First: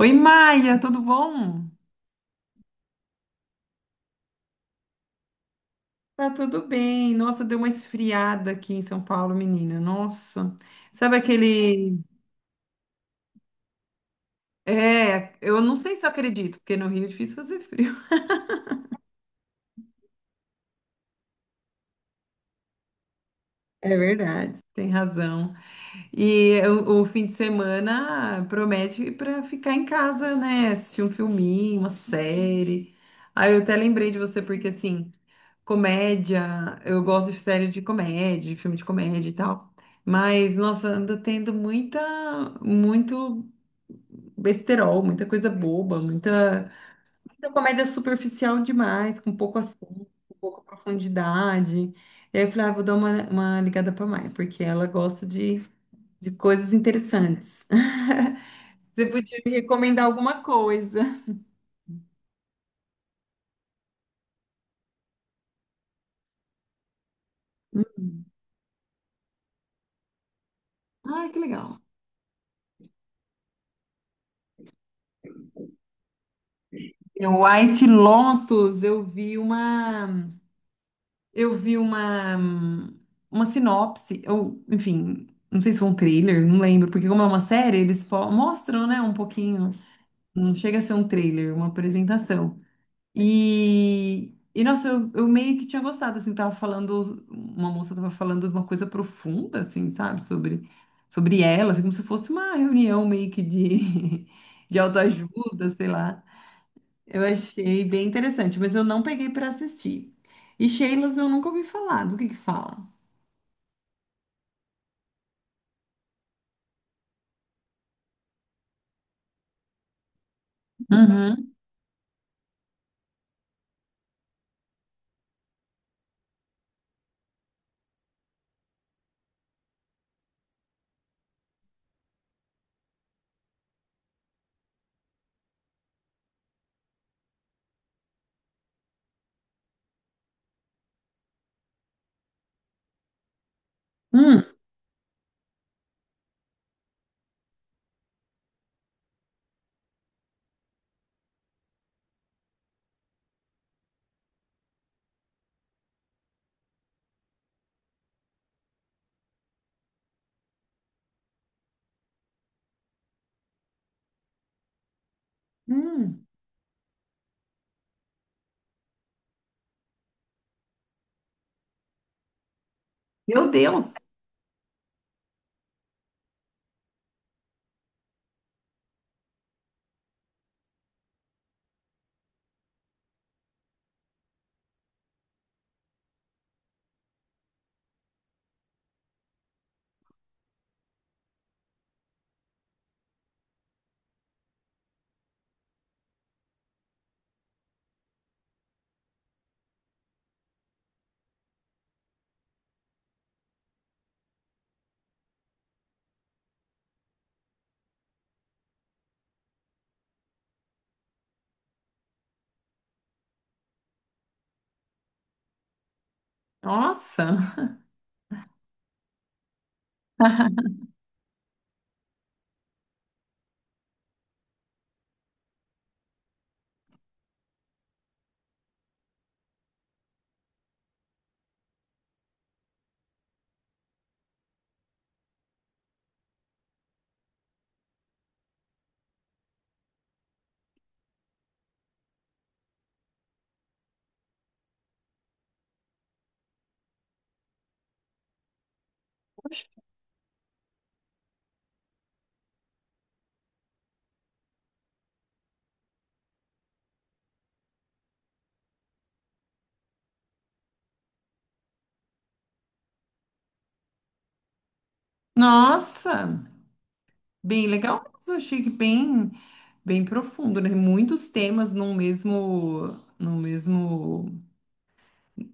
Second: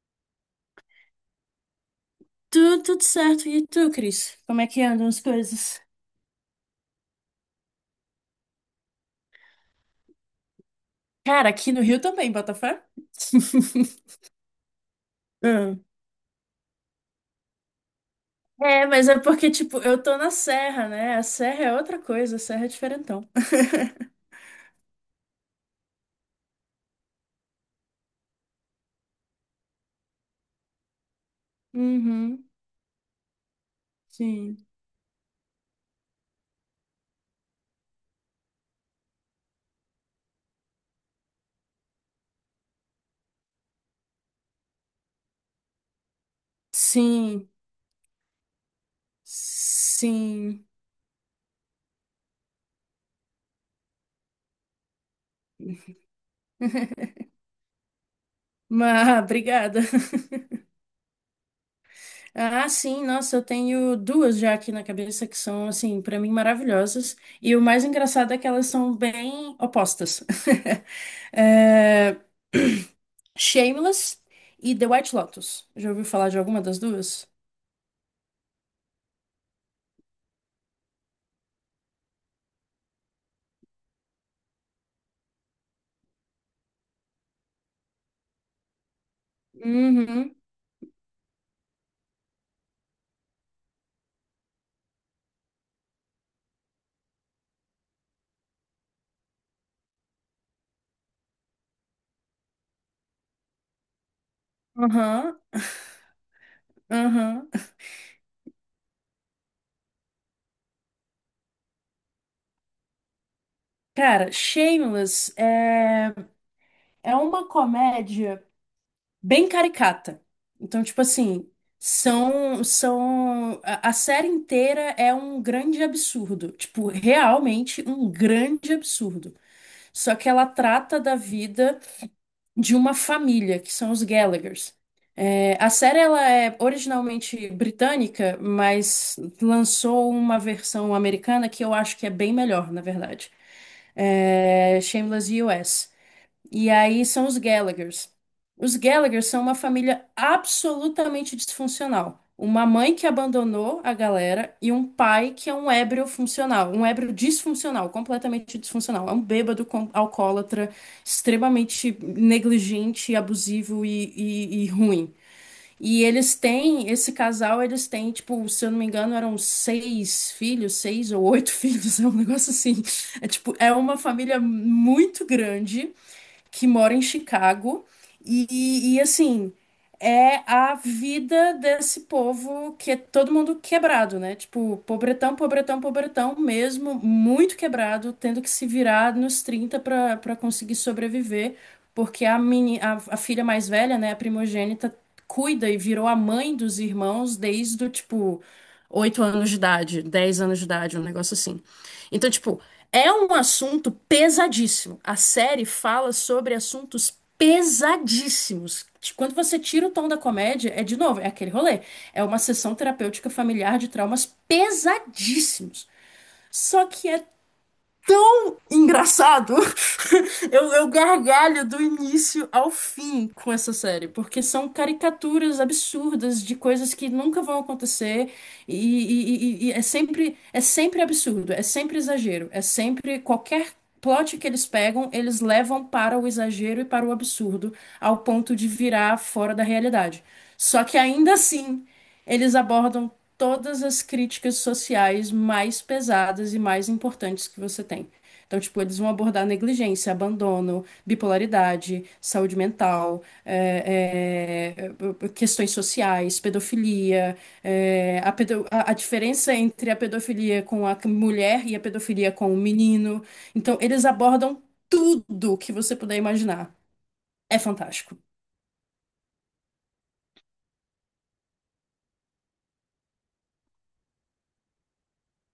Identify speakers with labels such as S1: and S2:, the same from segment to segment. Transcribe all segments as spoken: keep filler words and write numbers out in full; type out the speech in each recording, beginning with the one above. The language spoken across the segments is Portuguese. S1: Oi, Maia, tudo bom?
S2: Tudo, tudo certo. E tu, Cris? Como é que andam as coisas?
S1: Tá tudo bem. Nossa, deu uma esfriada aqui em São Paulo, menina. Nossa. Sabe
S2: Cara, aqui no
S1: aquele.
S2: Rio também, Botafé.
S1: É, eu não
S2: Ah,
S1: sei se eu acredito, porque no Rio é difícil fazer frio.
S2: É, mas é porque, tipo, eu tô na serra, né? A serra é outra coisa, a serra é diferentão.
S1: É verdade. Tem razão. E o, o fim de semana promete para ficar em casa, né? Assistir um filminho, uma
S2: Uhum,
S1: série. Aí eu até lembrei de você,
S2: sim.
S1: porque assim. Comédia, eu gosto de série de comédia, de filme de comédia e tal. Mas, nossa, anda tendo muita, muito besterol, muita coisa boba, muita,
S2: Sim,
S1: muita comédia superficial demais, com pouco assunto, com pouca
S2: sim.
S1: profundidade. E aí eu falei, ah, vou dar uma, uma ligada pra Mai, porque ela gosta de, de coisas interessantes. Você
S2: Mas,
S1: podia me
S2: obrigada.
S1: recomendar alguma coisa?
S2: Ah, sim, nossa, eu tenho duas já aqui na cabeça que são, assim, pra mim maravilhosas. E o mais engraçado é que elas são bem opostas.
S1: Ai, que legal.
S2: É... Shameless e The White Lotus. Já ouviu falar de alguma das duas?
S1: O White Lotus, eu vi uma. Eu vi uma, uma sinopse, ou, enfim, não sei se foi um trailer, não lembro, porque como é uma série, eles fo- mostram, né, um pouquinho,
S2: Uhum.
S1: não chega a ser um trailer, uma apresentação. E, e nossa, eu, eu meio que tinha gostado, assim, tava falando, uma moça tava falando de uma coisa profunda, assim, sabe, sobre, sobre, ela, assim, como se fosse uma reunião meio que de, de
S2: Aham,
S1: autoajuda, sei lá. Eu
S2: aham.
S1: achei bem interessante, mas eu não peguei para assistir. E Sheilas eu nunca ouvi falar. Do que que fala?
S2: Cara, Shameless é, é uma comédia bem caricata. Então, tipo assim,
S1: Uhum.
S2: são, são, a, a série inteira é um grande absurdo. Tipo, realmente um grande absurdo. Só que ela trata da vida de uma família, que são os Gallaghers. É, a série ela é originalmente britânica, mas lançou uma versão americana que eu acho que é bem melhor, na verdade.
S1: Hum.
S2: É Shameless U S. E aí são os Gallaghers. Os Gallaghers são uma família absolutamente disfuncional. Uma mãe que abandonou a galera e um pai que é um ébrio funcional, um ébrio disfuncional, completamente disfuncional. É um bêbado com, alcoólatra, extremamente negligente, abusivo e e- e ruim. E
S1: Hum,
S2: eles têm, esse casal, eles têm, tipo, se eu não me engano, eram seis filhos, seis ou oito filhos, é um negócio assim. É
S1: Meu
S2: tipo, é
S1: Deus!
S2: uma família muito grande que mora em Chicago. E, e assim, é a vida desse povo que é todo mundo quebrado, né? Tipo, pobretão, pobretão, pobretão mesmo, muito quebrado, tendo que se virar nos trinta para para conseguir sobreviver, porque a, meni, a, a filha mais velha, né, a primogênita, cuida e virou a mãe dos irmãos desde o tipo oito anos de idade, dez anos de idade, um negócio assim. Então, tipo, é um assunto pesadíssimo. A série fala sobre assuntos pesadíssimos. Quando você tira o tom da comédia, é de novo, é aquele rolê. É uma sessão terapêutica familiar de traumas pesadíssimos. Só que é
S1: Nossa!
S2: engraçado. Eu, eu gargalho do início ao fim com essa série, porque são caricaturas absurdas de coisas que nunca vão acontecer e, e- e- e é sempre, é sempre absurdo, é sempre exagero, é sempre qualquer plot que eles pegam, eles levam para o exagero e para o absurdo, ao ponto de virar fora da realidade. Só que ainda assim, eles abordam todas as críticas sociais mais pesadas e mais importantes que você tem. Então, tipo, eles vão abordar negligência, abandono, bipolaridade, saúde mental, é, é, é, questões sociais, pedofilia, é, a, pedo- a- a diferença entre a pedofilia com a mulher e a pedofilia com o menino. Então, eles abordam tudo que você puder
S1: Nossa!
S2: imaginar. É
S1: Bem legal mesmo.
S2: fantástico.
S1: Achei que bem, bem profundo, né? Muitos temas num mesmo, no mesmo,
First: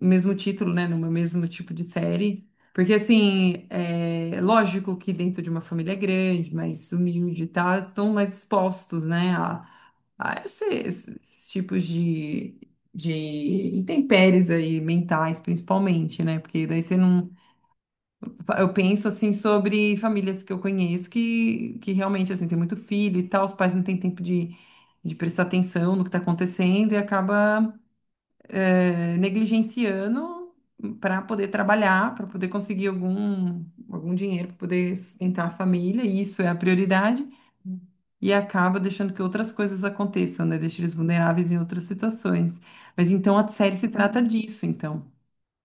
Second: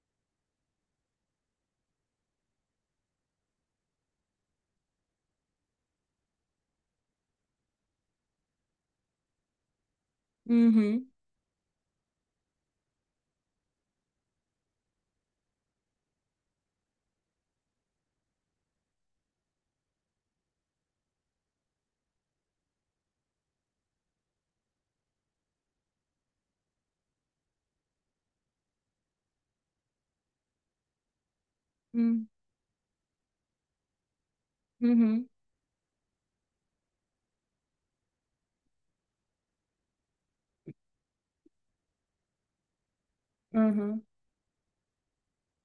S1: mesmo título, né? No mesmo tipo de série. Porque, assim, é lógico que dentro de uma família grande, mais humilde e tal, estão mais expostos, né? A esse-
S2: Uhum,
S1: esse- esses, tipos de, de intempéries aí, mentais, principalmente, né? Porque daí você não. Eu penso assim sobre famílias que eu conheço que, que realmente assim, tem muito filho e tal, os pais não têm tempo de, de prestar atenção no que está acontecendo e acaba eh, negligenciando para poder trabalhar, para
S2: uhum,
S1: poder conseguir algum, algum dinheiro, para poder
S2: uhum,
S1: sustentar a família, e isso é a prioridade, e acaba deixando que outras coisas aconteçam, né? Deixa eles vulneráveis em outras situações. Mas então a série se
S2: uhum.
S1: trata disso, então.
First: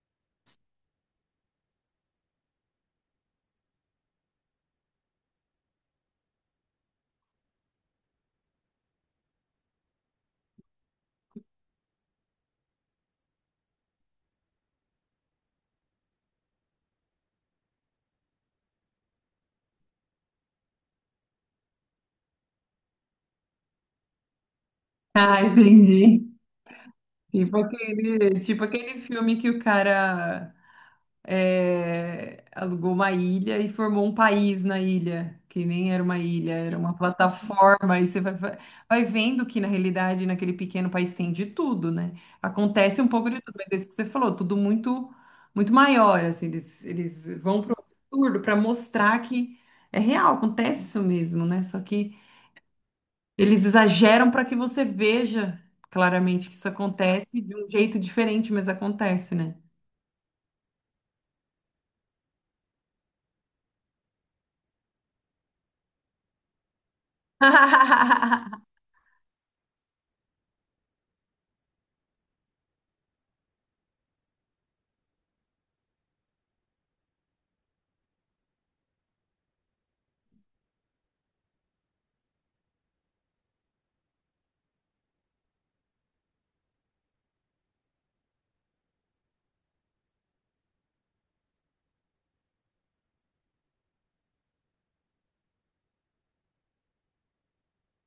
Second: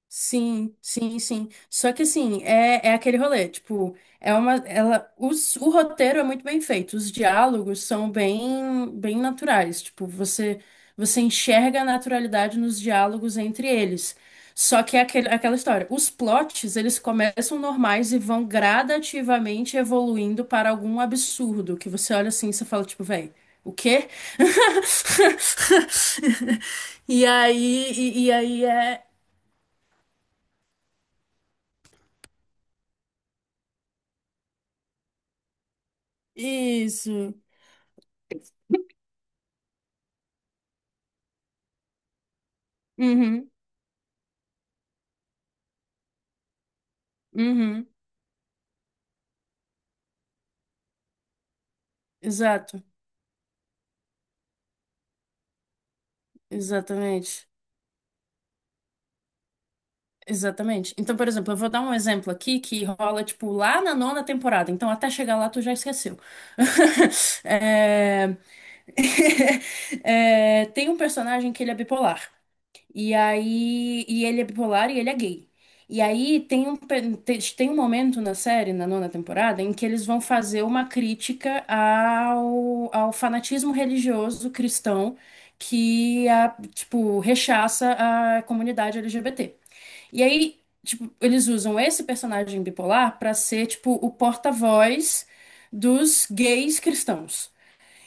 S2: Sim, sim, sim. Só que assim, é, é aquele rolê, tipo, é uma, ela, os, o roteiro é muito bem feito, os diálogos são bem, bem naturais, tipo, você, você enxerga a naturalidade nos diálogos entre eles. Só que é aquele, aquela história, os plots, eles começam normais e vão gradativamente evoluindo para algum absurdo, que você olha assim e você fala, tipo, véi, o quê?
S1: Ah, entendi.
S2: E
S1: Tipo
S2: aí, e, e
S1: aquele, tipo
S2: aí
S1: aquele
S2: é,
S1: filme que o cara é, alugou uma ilha e formou um país na ilha, que nem era uma ilha, era uma
S2: Isso.
S1: plataforma. E você vai, vai vai vendo que, na realidade, naquele pequeno país tem de tudo, né? Acontece um pouco de
S2: Uhum,
S1: tudo, mas é isso que você falou, tudo muito, muito maior, assim, eles, eles vão pro
S2: uhum.
S1: absurdo para mostrar que é real, acontece isso mesmo, né? Só que
S2: Exato,
S1: eles exageram para que você veja claramente que isso acontece
S2: exatamente.
S1: de um jeito diferente, mas acontece, né?
S2: Exatamente. Então, por exemplo, eu vou dar um exemplo aqui que rola, tipo, lá na nona temporada. Então, até chegar lá, tu já esqueceu. É... É, tem um personagem que ele é bipolar. E aí, e ele é bipolar e ele é gay. E aí tem um, pe- te- tem um momento na série, na nona temporada, em que eles vão fazer uma crítica ao, ao fanatismo religioso cristão que a, tipo, rechaça a comunidade L G B T. E aí, tipo, eles usam esse personagem bipolar pra ser, tipo, o porta-voz dos gays cristãos.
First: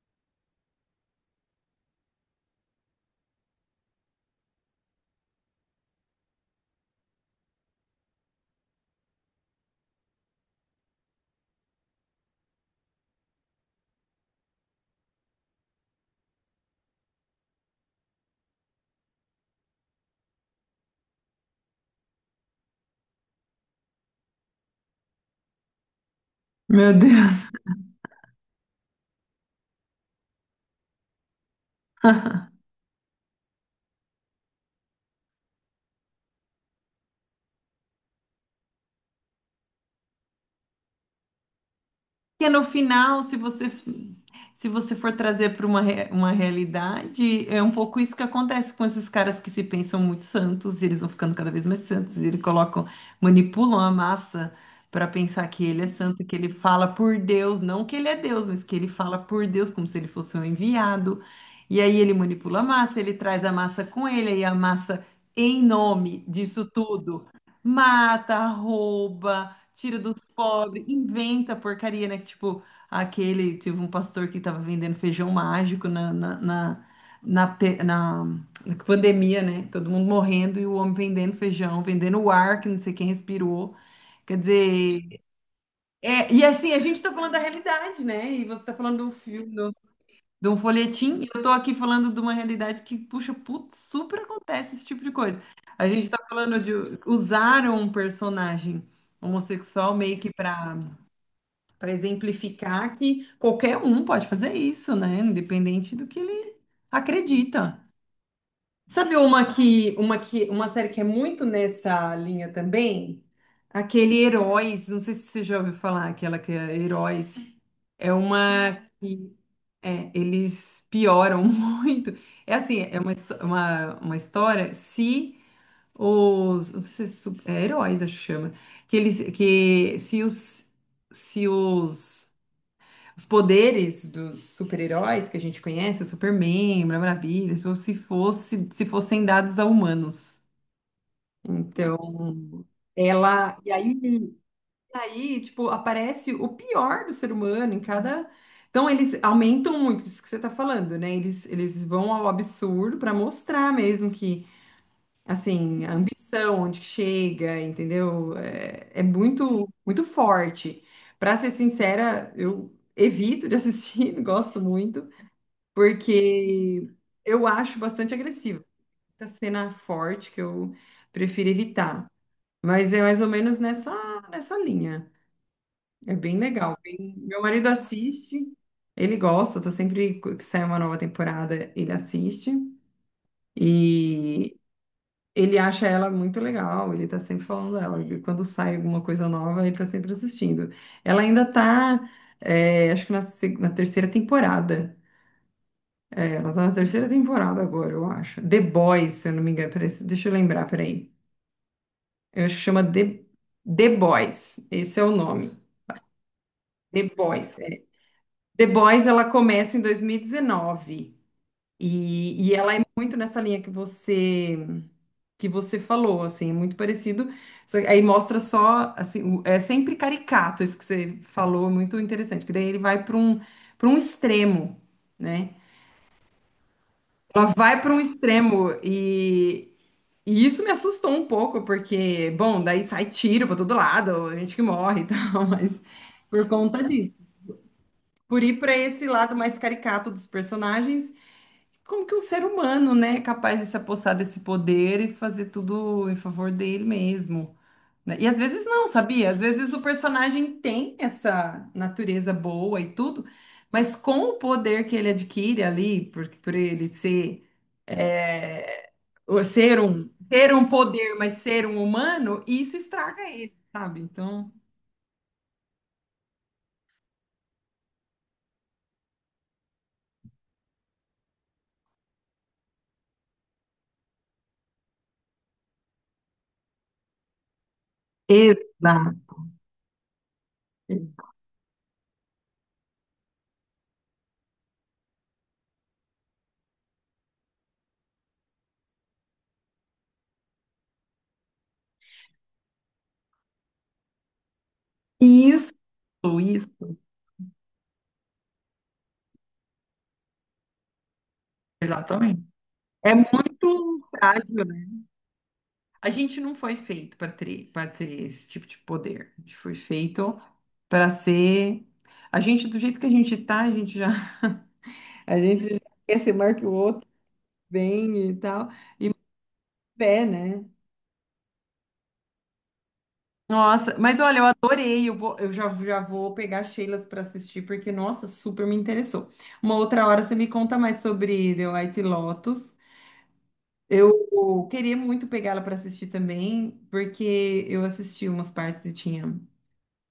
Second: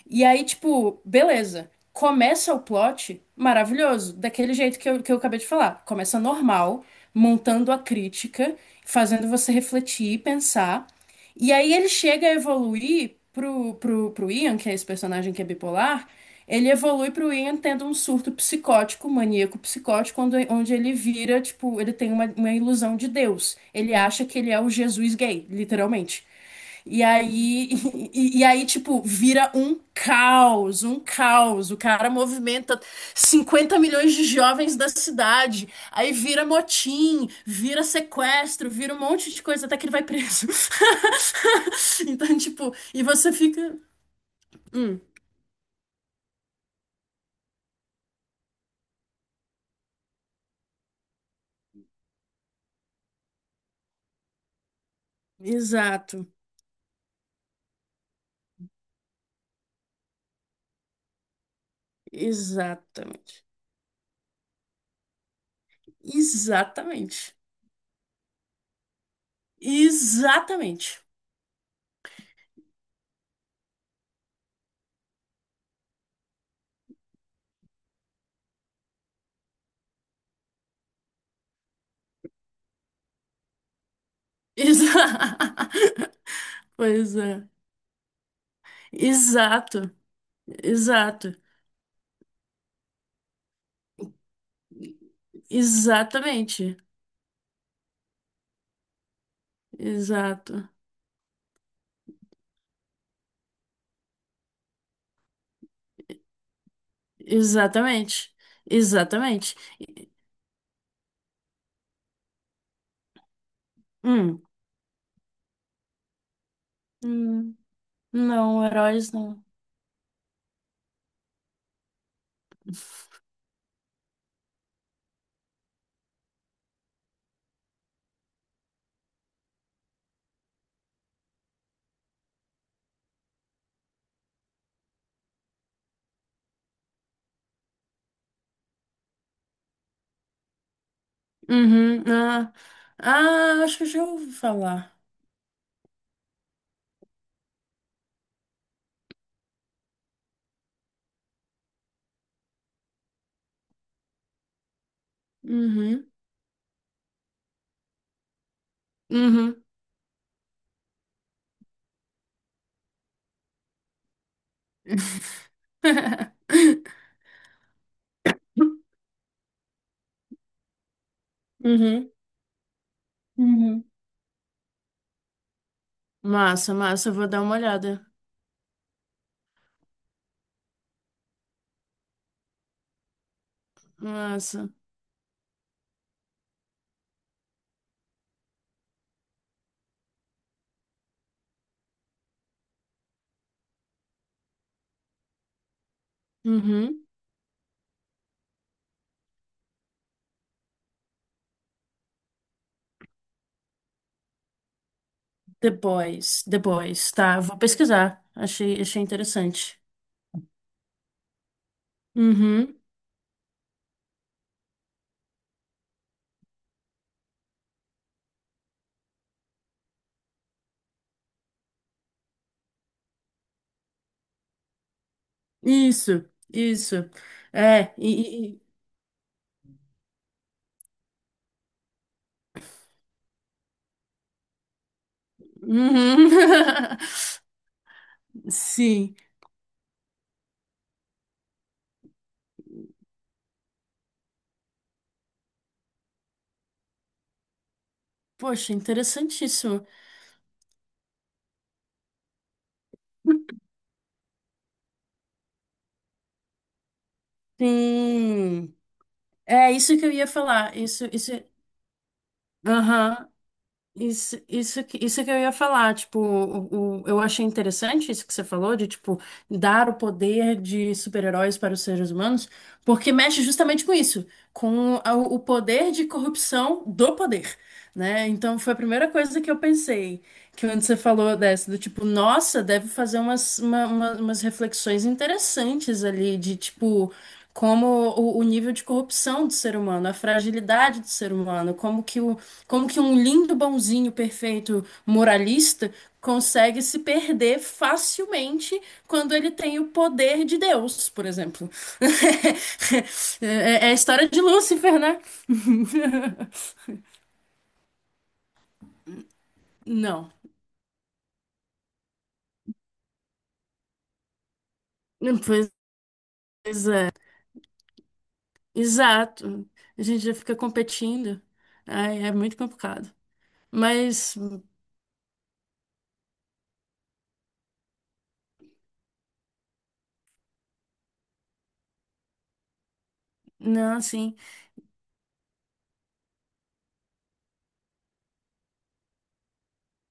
S2: E aí, tipo, beleza. Começa o plot maravilhoso, daquele jeito que eu, que eu acabei de falar. Começa normal, montando a crítica, fazendo você refletir e pensar. E aí ele chega a evoluir pro, pro, pro Ian, que é esse personagem que é bipolar. Ele evolui pro Ian tendo um surto psicótico, maníaco psicótico, onde, onde ele vira, tipo, ele tem uma, uma ilusão de Deus. Ele acha que ele é o Jesus gay, literalmente.
S1: Meu
S2: E
S1: Deus.
S2: aí, e, e aí, tipo, vira um caos, um caos. O cara movimenta cinquenta milhões de jovens da cidade. Aí vira motim, vira sequestro, vira um monte de coisa até que ele vai preso. Então,
S1: Porque no
S2: tipo, e
S1: final,
S2: você
S1: se você
S2: fica.
S1: se você
S2: Hum,
S1: for trazer para uma, re- uma realidade, é um pouco isso que acontece com esses caras que se pensam muito santos, e eles vão ficando cada vez mais santos, e eles colocam, manipulam a massa para pensar que ele é santo,
S2: exato,
S1: que ele fala por Deus, não que ele é Deus, mas que ele fala por Deus como se ele fosse um enviado. E aí ele manipula a massa, ele
S2: exatamente.
S1: traz a massa com ele, e a massa, em nome disso tudo,
S2: Exatamente.
S1: mata, rouba tira dos pobres,
S2: Exatamente.
S1: inventa porcaria, né? Que, tipo, aquele, teve um pastor que tava vendendo feijão mágico na, na, na, na, pe- na- na pandemia, né? Todo mundo morrendo e o homem vendendo feijão, vendendo o ar que não sei quem respirou. Quer
S2: Exa...
S1: dizer, é, e assim, a gente tá
S2: Pois
S1: falando da
S2: é.
S1: realidade, né? E você tá falando do filme, do-
S2: Exato,
S1: de um folhetim, e
S2: exato.
S1: eu tô aqui falando de uma realidade que, puxa, putz, super acontece esse tipo de coisa. A gente tá falando de
S2: Exatamente.
S1: usar um personagem homossexual meio que
S2: Exato.
S1: para para exemplificar que qualquer um pode fazer isso, né? Independente do que ele acredita.
S2: Exatamente.
S1: Sabe uma
S2: Exatamente.
S1: que, uma que, uma série que é muito nessa linha também? Aquele
S2: Hum.
S1: Heróis, não sei se você já ouviu falar, aquela que é Heróis.
S2: Hum.
S1: É
S2: Não,
S1: uma
S2: heróis
S1: que
S2: não.
S1: é, eles pioram muito. É assim, é uma, histó- uma, uma história se os, não sei se é, su- é heróis, acho que chama, que eles que se os se os os poderes dos super-heróis que a gente conhece, o Superman, Mulher Maravilha, tipo, se fosse, se fossem dados a humanos.
S2: Uhum. Ah,
S1: Então, ela.
S2: ah,
S1: E
S2: acho que eu
S1: aí,
S2: já ouvi
S1: e
S2: falar.
S1: aí, tipo, aparece o pior do ser humano em cada. Então, eles, aumentam muito isso que você está falando, né? Eles, eles vão ao absurdo para mostrar mesmo que. Assim, a
S2: Uhum.
S1: ambição, onde que chega, entendeu? É, é
S2: Uhum.
S1: muito, muito forte. Pra ser sincera, eu evito de assistir, não gosto muito, porque eu acho bastante agressivo. Muita cena forte que eu prefiro evitar.
S2: Uhum.
S1: Mas é mais ou menos
S2: Uhum.
S1: nessa, nessa linha. É bem
S2: Massa,
S1: legal.
S2: massa, eu
S1: bem-
S2: vou
S1: Meu
S2: dar uma
S1: marido
S2: olhada.
S1: assiste, ele gosta, tá sempre que sai uma nova temporada, ele assiste. E
S2: Massa.
S1: ele acha ela muito legal, ele tá sempre falando dela. E quando sai alguma coisa nova, ele tá sempre assistindo. Ela ainda tá, é, acho que na, seg- na terceira temporada. É, ela tá na
S2: Uhum.
S1: terceira temporada agora, eu acho. The Boys, se eu não me engano. Peraí, deixa eu lembrar, peraí. Eu acho que chama The, The Boys. Esse é o nome.
S2: Depois,
S1: The
S2: depois, tá, eu
S1: Boys.
S2: vou
S1: É.
S2: pesquisar.
S1: The
S2: Achei, achei
S1: Boys, ela começa
S2: interessante.
S1: em dois mil e dezenove. E, e ela
S2: Uhum.
S1: é muito nessa linha que você que você falou, assim, é muito parecido. Só que aí mostra só, assim, o- é sempre caricato isso que você falou, muito interessante, que daí ele vai para um para um extremo, né?
S2: Isso, isso.
S1: Ela vai para
S2: É,
S1: um
S2: e,
S1: extremo e, e isso me assustou um pouco, porque, bom, daí sai tiro para todo lado, a gente que morre e tal, mas
S2: Uhum.
S1: por conta disso. Por ir para esse
S2: Sim.
S1: lado mais caricato dos personagens. Como que um ser humano, né, é capaz de se apossar desse poder e fazer tudo em favor dele mesmo, né? E às vezes
S2: Poxa,
S1: não, sabia? Às vezes o
S2: interessantíssimo.
S1: personagem tem essa natureza boa e tudo, mas com o poder que ele adquire ali, por, por ele ser,
S2: Sim.
S1: é, o-
S2: É
S1: ser
S2: isso que
S1: um,
S2: eu ia
S1: ter um
S2: falar. Isso,
S1: poder,
S2: isso.
S1: mas
S2: é,
S1: ser um humano, isso estraga
S2: Aham.
S1: ele, sabe?
S2: Isso,
S1: Então,
S2: isso, que- isso que eu ia falar, tipo, o, o- eu achei interessante isso que você falou, de, tipo, dar o poder de super-heróis para os seres humanos, porque mexe justamente com isso, com a- o poder de corrupção do poder, né? Então, foi a primeira
S1: exato.
S2: coisa que eu pensei, que quando você falou dessa, do tipo, nossa, deve fazer umas, uma- uma- umas reflexões interessantes ali, de, tipo... Como o, o nível de corrupção do ser humano, a fragilidade do ser humano, como que o, como que um lindo, bonzinho, perfeito
S1: Isso,
S2: moralista
S1: isso,
S2: consegue se perder facilmente quando ele tem o poder de Deus, por exemplo?
S1: exatamente. É
S2: É é a
S1: muito
S2: história de
S1: frágil.
S2: Lúcifer, né?
S1: A gente não foi feito para ter, para ter esse tipo de poder. A gente foi
S2: Não.
S1: feito para ser. A gente, do jeito que a gente tá, a gente já, a
S2: Pois
S1: gente já quer ser maior que o outro,
S2: é,
S1: bem e tal. E
S2: exato. A gente
S1: pé,
S2: já fica
S1: né?
S2: competindo. Ai, é muito complicado.
S1: Nossa, mas
S2: Mas,
S1: olha, eu adorei. Eu vou, eu já, já vou pegar Sheilas para assistir, porque, nossa, super me interessou. Uma outra hora você me conta mais sobre The White Lotus.
S2: não, assim.
S1: Eu queria muito pegá-la para assistir também, porque eu assisti umas partes e tinha.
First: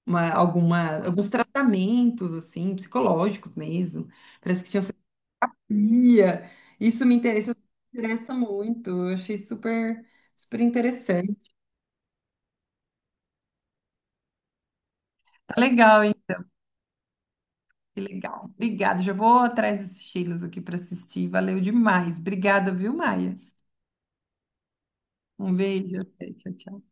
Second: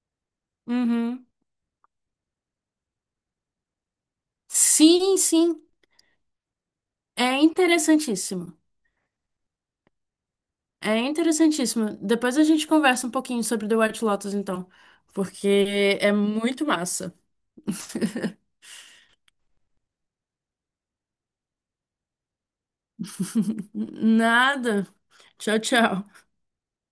S1: uma, alguma,
S2: Uhum.
S1: alguns tratamentos, assim, psicológicos mesmo. Parece que tinha
S2: Sim, sim.
S1: terapia. Isso me
S2: É
S1: interessa, isso me interessa
S2: interessantíssimo.
S1: muito. Eu achei super, super
S2: É
S1: interessante.
S2: interessantíssimo. Depois a gente conversa um pouquinho sobre The White Lotus, então,
S1: Tá
S2: porque
S1: legal,
S2: é
S1: hein?
S2: muito massa.
S1: Que legal. Obrigada. Já vou atrás desses estilos aqui para assistir. Valeu demais. Obrigada, viu, Maia?
S2: Nada.
S1: Um
S2: Tchau,
S1: beijo.
S2: tchau.
S1: Tchau, tchau.